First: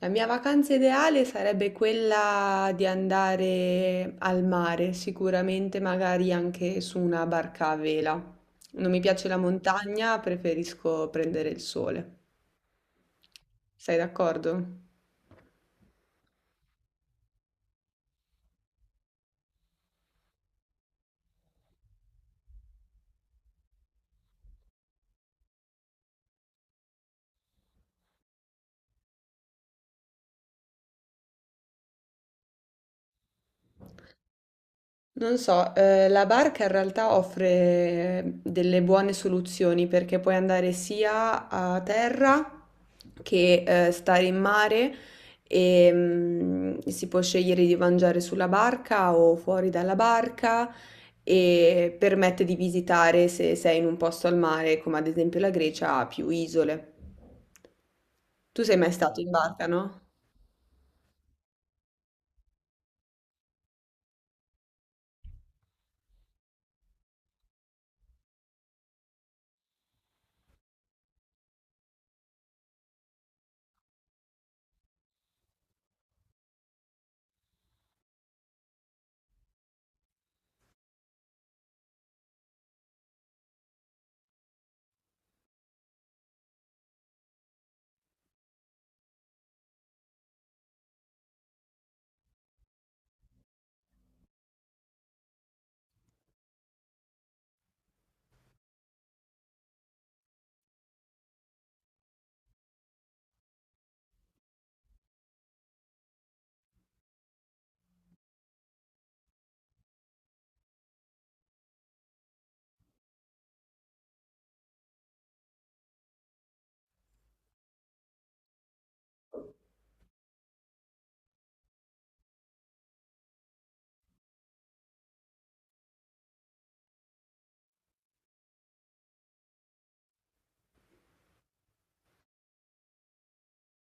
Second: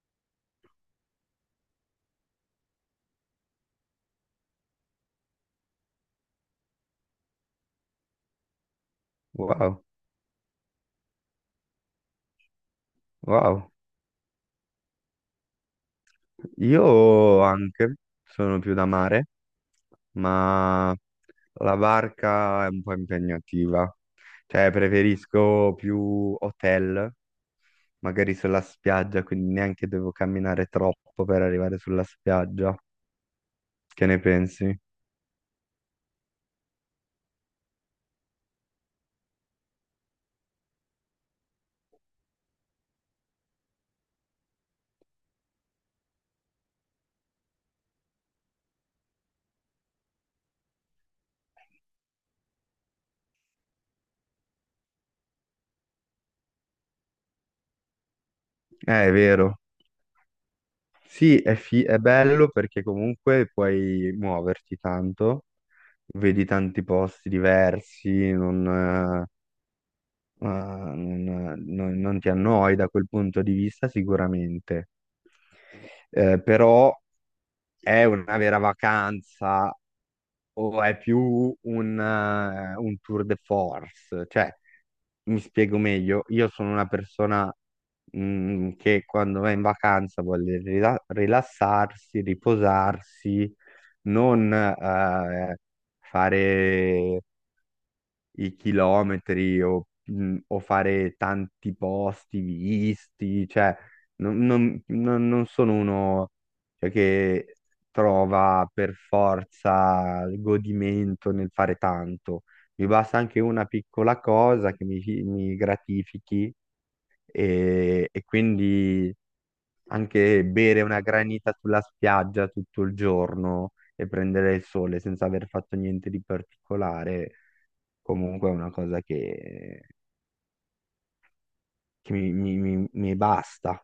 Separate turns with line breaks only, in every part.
La mia vacanza ideale sarebbe quella di andare al mare, sicuramente magari anche su una barca a vela. Non mi piace la
Wow,
montagna, preferisco prendere il sole.
wow.
Sei d'accordo?
Io anche sono più da mare, ma la barca è un po' impegnativa. Cioè, preferisco più hotel, magari sulla spiaggia, quindi neanche devo camminare troppo per arrivare sulla spiaggia. Che ne pensi?
Non so, la barca in realtà offre delle buone soluzioni perché puoi andare sia a terra che stare in mare e si può scegliere di mangiare sulla barca o fuori dalla barca e permette di visitare, se sei in un posto al mare, come ad esempio la Grecia, più isole. Tu sei mai
È
stato in
vero.
barca, no?
Sì, è, è bello perché comunque puoi muoverti tanto, vedi tanti posti diversi, non, eh, Ah, non, non- non ti annoi da quel punto di vista sicuramente. Però è una vera vacanza o è più un tour de force. Cioè, mi spiego meglio: io sono una persona che quando va in vacanza vuole rilassarsi, riposarsi, non fare i chilometri o fare tanti posti visti. Cioè non sono uno, cioè, che trova per forza il godimento nel fare tanto. Mi basta anche una piccola cosa che mi gratifichi e quindi anche bere una granita sulla spiaggia tutto il giorno e prendere il sole senza aver fatto niente di particolare comunque è una cosa che mi basta.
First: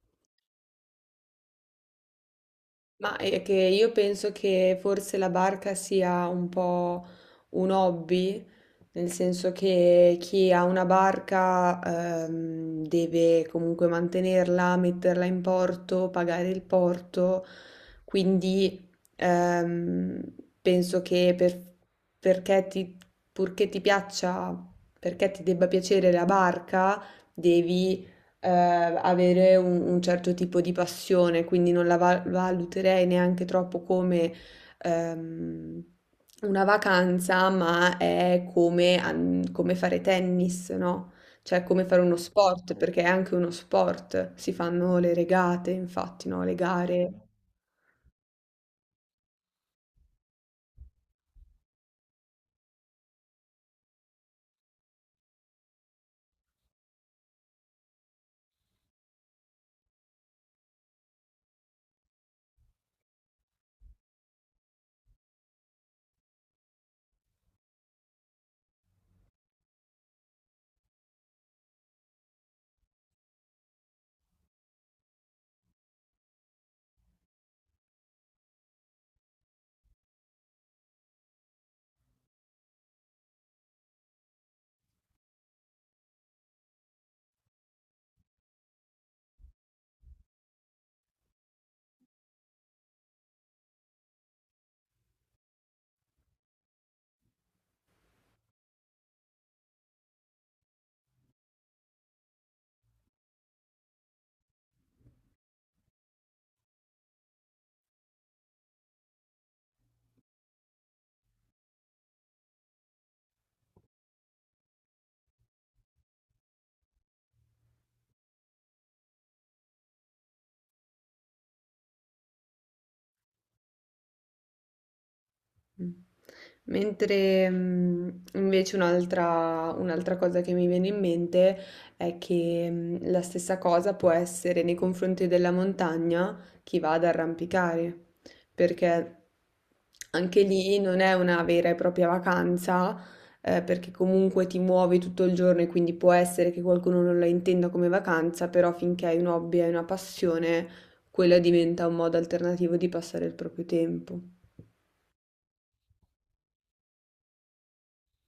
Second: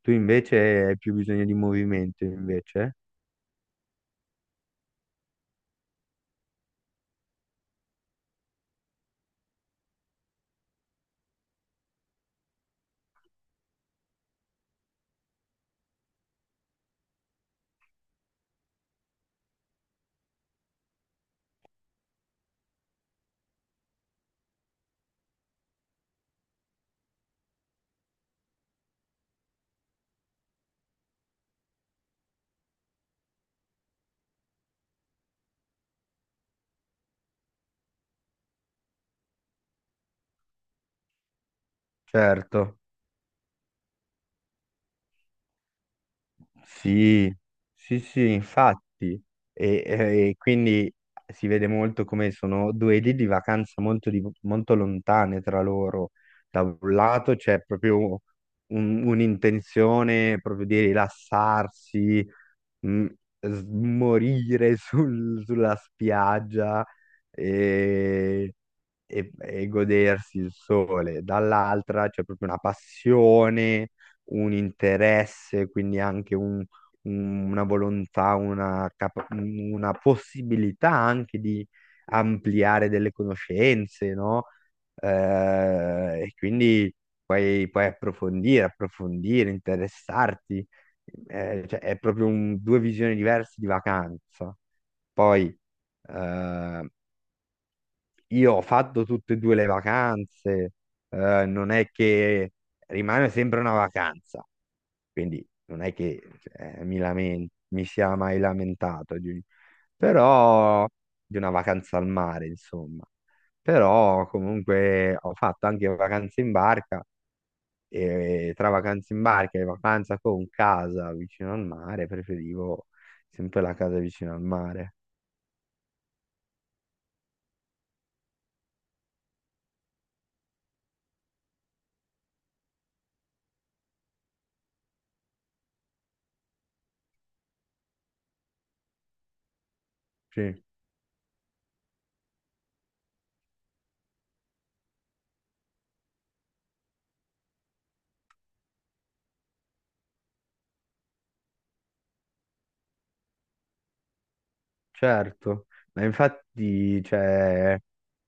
Tu invece hai più bisogno di movimento, invece?
Ma è che io penso che forse la barca sia un po' un hobby, nel senso che chi ha una barca deve comunque mantenerla, metterla in porto, pagare il porto, quindi ehm, penso che per- perché ti, purché ti piaccia, perché ti debba piacere la barca, devi avere un certo tipo di passione, quindi non la valuterei neanche troppo come ehm, una vacanza, ma è come, come fare tennis, no? Cioè come fare uno sport,
Certo.
perché è anche uno sport, si fanno le regate, infatti, no? Le gare.
Sì, sì, sì, infatti. E quindi si vede molto come sono due idee di vacanza molto, molto lontane tra loro. Da un lato c'è proprio un'intenzione proprio di rilassarsi, mm, morire sulla spiaggia e, e godersi il sole. Dall'altra c'è proprio una passione, un interesse, quindi anche una volontà, una possibilità anche di ampliare delle conoscenze, no? Eh, e quindi puoi approfondire, approfondire, interessarti. Cioè, è proprio due visioni diverse di vacanza. Poi eh, io ho fatto tutte e due le vacanze. Non è che rimane sempre una vacanza, quindi non è che mi sia mai lamentato però di una vacanza al mare, insomma. Però comunque ho fatto anche vacanze in barca e tra vacanze in barca e vacanza con casa vicino al mare, preferivo sempre la casa vicino al mare.
Mm. Mentre invece un'altra cosa che mi viene in mente è che la stessa cosa può essere nei confronti della montagna. Chi va ad arrampicare, perché anche
Sì,
lì non è una vera e propria vacanza, perché comunque ti muovi tutto il giorno e quindi può essere che qualcuno non la intenda come vacanza, però finché hai un hobby e una passione, quella diventa un modo alternativo di passare il proprio tempo.
certo. Ma infatti, cioè,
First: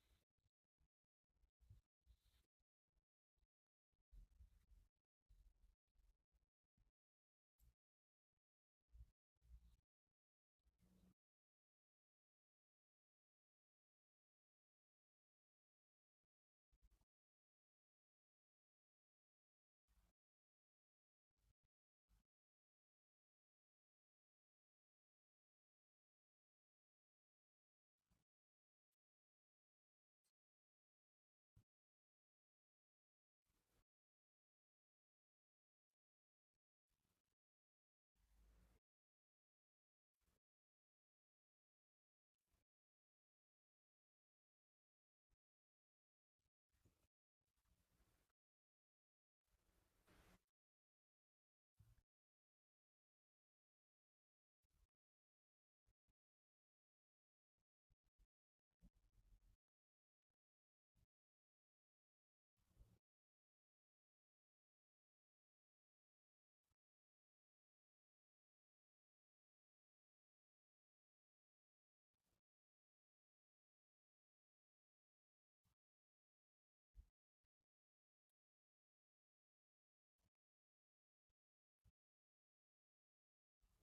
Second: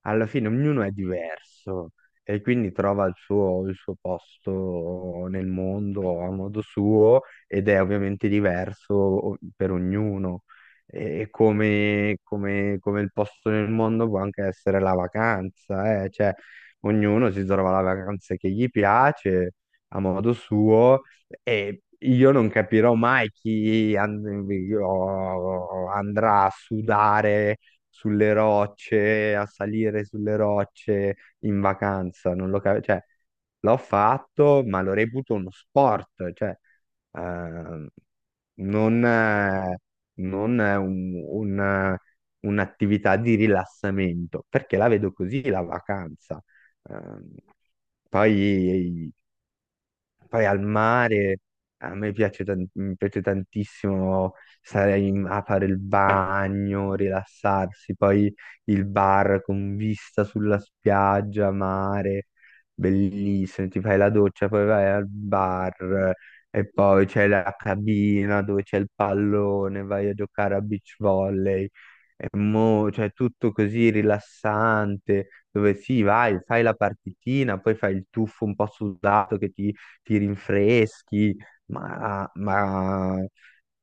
alla fine ognuno è diverso e quindi trova il suo posto nel mondo a modo suo ed è ovviamente diverso per ognuno. E come, come il posto nel mondo può anche essere la vacanza, eh. Cioè, ognuno si trova la vacanza che gli piace a modo suo e io non capirò mai chi io andrà a sudare sulle rocce, a salire sulle rocce in vacanza, non lo capivo. Cioè, l'ho fatto, ma lo reputo uno sport. Cioè ehm, non, eh, non è un'attività di rilassamento, perché la vedo così la vacanza. Ehm, Poi, poi al mare a me piace, mi piace tantissimo stare a fare il bagno, rilassarsi, poi il bar con vista sulla spiaggia, mare, bellissimo, ti fai la doccia, poi vai al bar e poi c'è la cabina dove c'è il pallone, vai a giocare a beach volley. E mo, cioè tutto così rilassante, dove sì, vai, fai la partitina, poi fai il tuffo un po' sudato che ti rinfreschi, ma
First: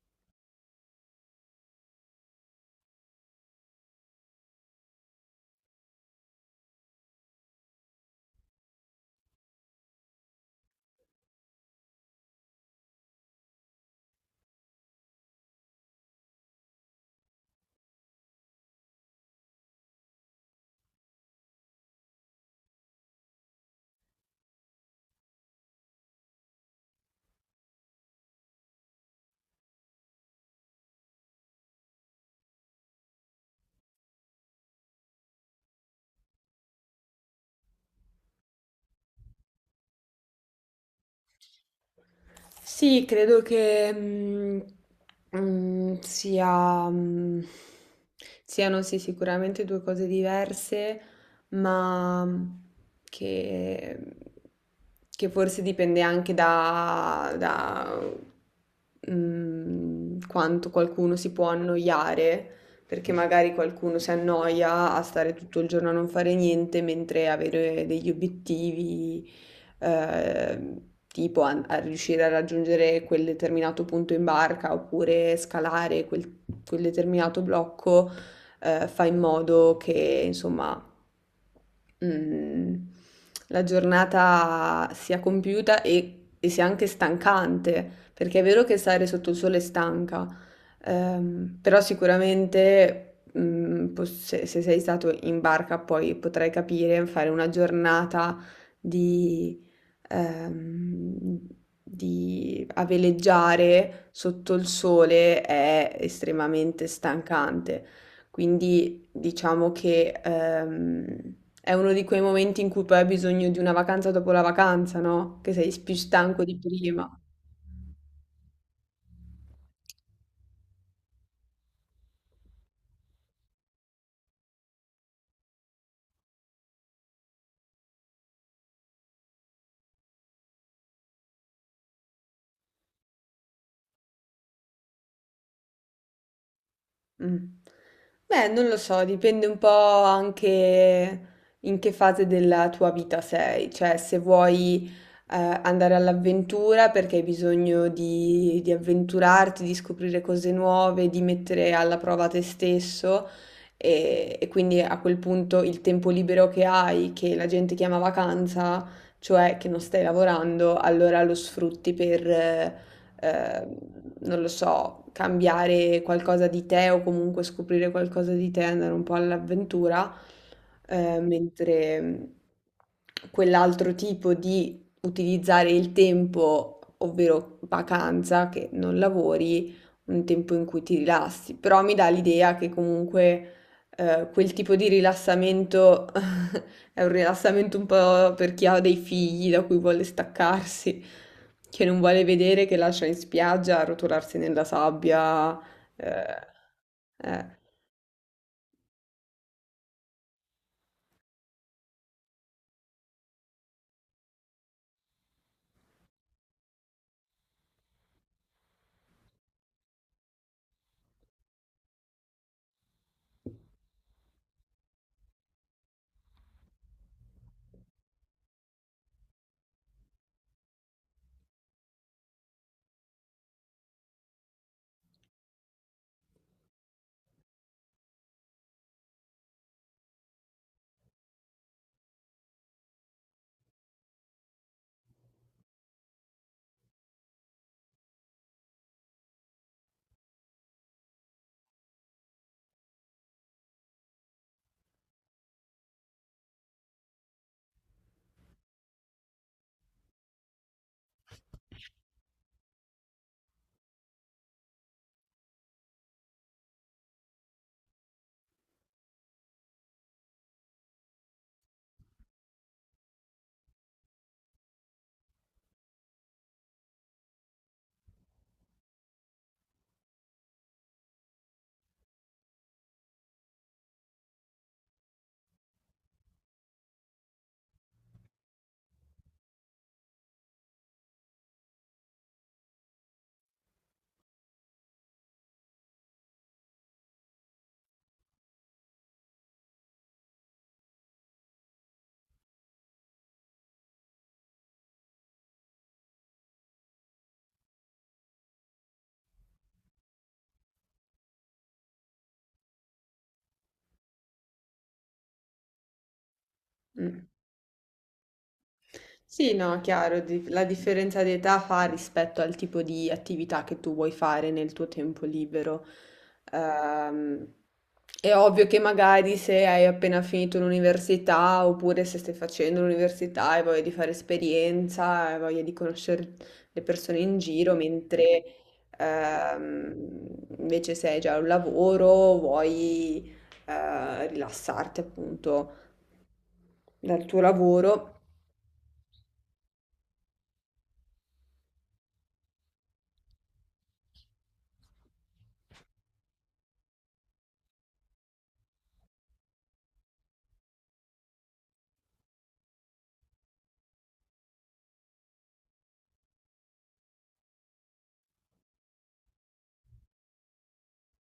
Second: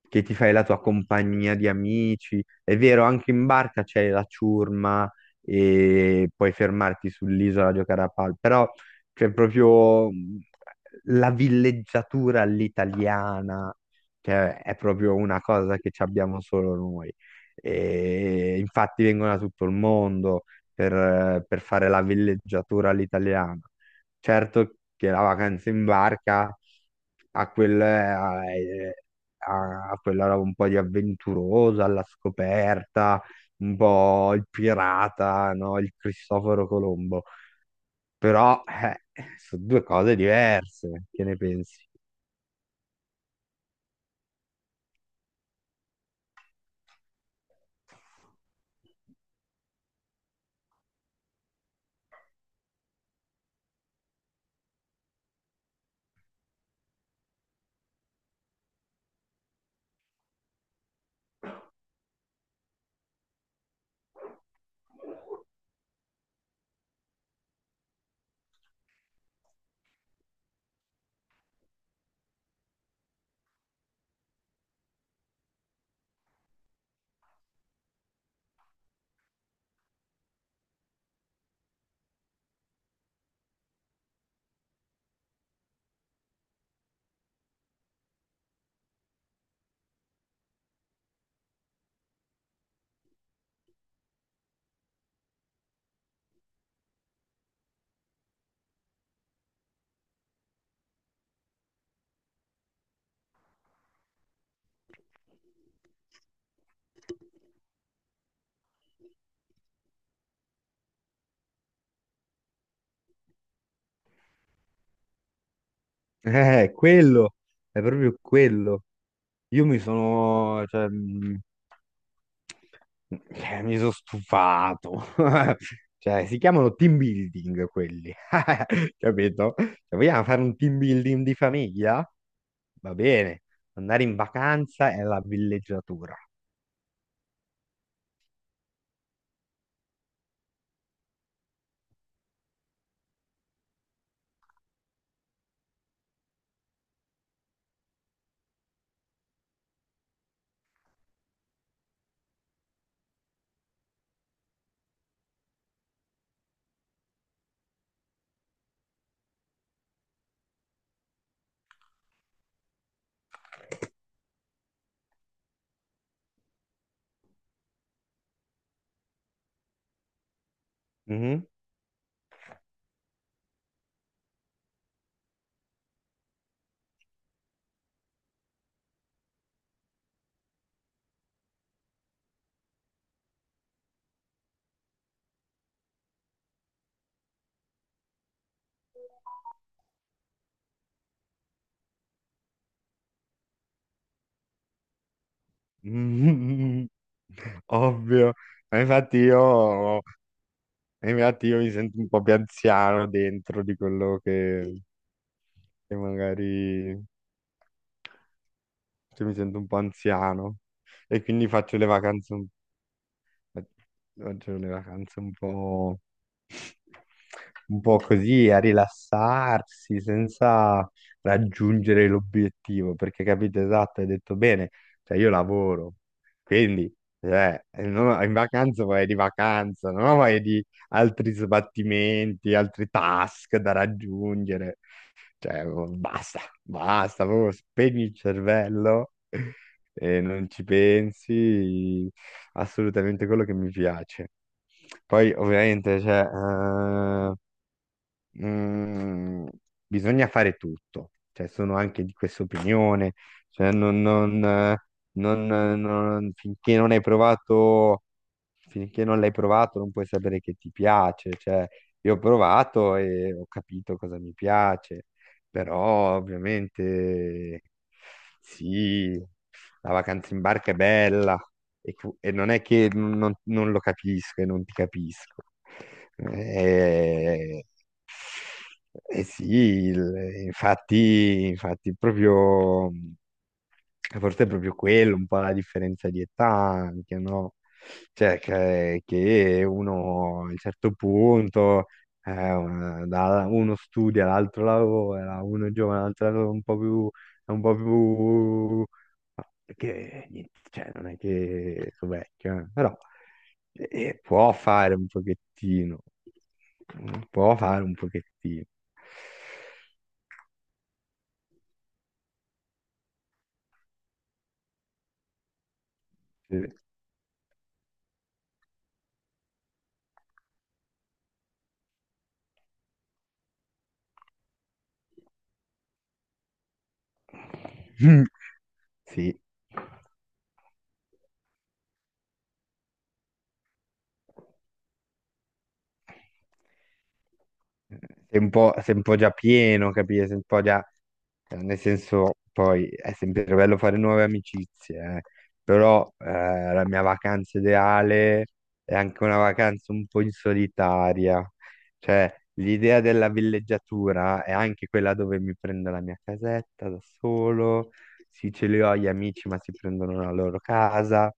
che ti fai la tua compagnia di amici. È vero, anche in barca c'è la ciurma e puoi fermarti sull'isola a giocare a pal, però c'è proprio la villeggiatura all'italiana, che è proprio una cosa che ci abbiamo solo noi. E infatti vengono da tutto il mondo per fare la villeggiatura all'italiana. Certo che la vacanza in barca ha ha quella roba un po' di avventurosa, alla scoperta, un po' il pirata, no? Il Cristoforo Colombo. Però sono due cose diverse, che ne pensi?
Sì, credo che sia, siano, sì, sicuramente due cose diverse, ma che, che forse dipende anche da, da, mm, quanto qualcuno si può annoiare, perché magari qualcuno si annoia a stare tutto il giorno a non fare niente, mentre avere degli obiettivi, eh, tipo a riuscire a raggiungere quel determinato punto in barca oppure scalare quel, quel determinato blocco, fa in modo che, insomma, mhmm, la giornata sia compiuta e sia anche stancante, perché è vero che stare sotto il sole è stanca, però sicuramente, mhmm, pos se sei stato in barca poi potrai capire, fare una giornata di ehm, di a veleggiare sotto il sole è estremamente stancante. Quindi diciamo che, è uno di quei momenti in cui poi hai bisogno di una vacanza dopo la vacanza, no? Che sei più stanco di
Eh,
prima.
quello, è proprio quello. Io mi sono, cioè, mm, mi sono stufato. Cioè, si chiamano team building quelli, capito? Se vogliamo fare un team building di famiglia? Va bene, andare in vacanza è la villeggiatura.
Mh. Beh, non lo so, dipende un po' anche in che fase della tua vita sei, cioè se vuoi, andare all'avventura perché hai bisogno di avventurarti, di scoprire cose nuove, di mettere alla prova te stesso, e quindi a quel punto il tempo libero che hai, che la gente chiama vacanza, cioè che non stai lavorando, allora lo sfrutti per ehm, non lo so, cambiare qualcosa di te o comunque scoprire qualcosa di te, andare un po' all'avventura,
Mhm.
mentre quell'altro tipo di utilizzare il tempo, ovvero vacanza, che non lavori, un tempo in cui ti rilassi, però mi dà l'idea che comunque, quel tipo di rilassamento è un rilassamento un po' per chi ha dei figli da cui vuole staccarsi, che non vuole vedere, che lascia in spiaggia arrotolarsi nella sabbia. eh,
Mhm.
eh,
Ovvio. Ma infatti io, infatti io mi sento un po' più anziano dentro di quello che magari cioè, mi sento un po' anziano e quindi faccio le vacanze. Oggi le vacanze un po' così, a rilassarsi senza raggiungere l'obiettivo, perché capite esatto, hai detto bene. Cioè io lavoro, quindi cioè, non ho- in vacanza vai di vacanza, non ho vai di altri sbattimenti, altri task da raggiungere. Cioè, basta, proprio spegni il cervello e non ci pensi assolutamente, quello che mi piace. Poi, ovviamente, cioè, mm, bisogna fare tutto, cioè sono anche di questa opinione. Cioè finché non hai provato, finché non l'hai provato non puoi sapere che ti piace. Cioè io ho provato e ho capito cosa mi piace, però ovviamente sì, la vacanza in barca è bella e non è che non lo capisco e non ti capisco. Eh, eh sì, infatti, infatti proprio... forse è proprio quello, un po' la differenza di età anche, no? Cioè, che uno a un certo punto, uno studia, l'altro lavora, uno è giovane, l'altro è un po' più, è un po' più... Che, niente, cioè, non è che sono vecchio, però può fare un pochettino,
mm.
può fare un pochettino.
Sì, no, chiaro, la differenza di età fa rispetto al tipo di attività che tu vuoi fare nel tuo tempo libero.
Sì.
Ehm, è ovvio che magari se hai appena finito l'università oppure se stai facendo l'università e voglia di fare esperienza, hai voglia di conoscere le persone in giro, mentre
Sì.
ehm, invece se hai già un lavoro, vuoi rilassarti, appunto, dal tuo lavoro.
Sei un po' già pieno, capito? Sei un po' già... nel senso, poi è sempre bello fare nuove amicizie, eh. Però la mia vacanza ideale è anche una vacanza un po' in solitaria. Cioè, l'idea della villeggiatura è anche quella dove mi prendo la mia casetta da solo. Sì, ce li ho gli amici, ma si prendono la loro casa.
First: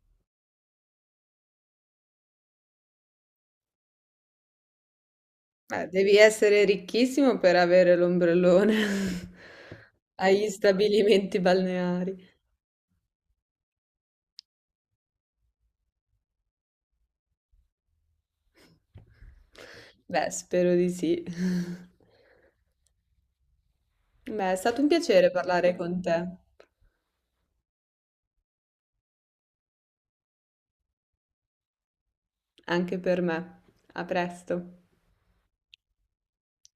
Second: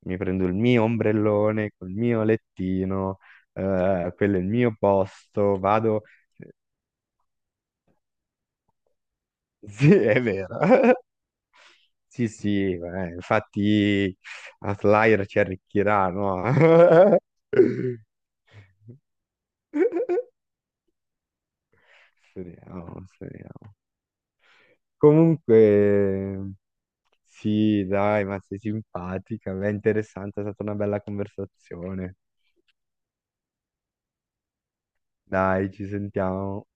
Mi prendo il mio ombrellone col mio lettino, quello è il mio posto, vado...
Devi essere ricchissimo per avere l'ombrellone
Sì, è
agli
vero.
stabilimenti
Sì,
balneari.
sì, infatti Outlier ci arricchirà, no?
Beh, spero di sì.
Speriamo, speriamo.
Beh, è stato un piacere parlare con te,
Comunque, sì, dai, ma sei simpatica, è interessante, è stata una bella conversazione.
anche per me. A presto.
Dai, ci sentiamo.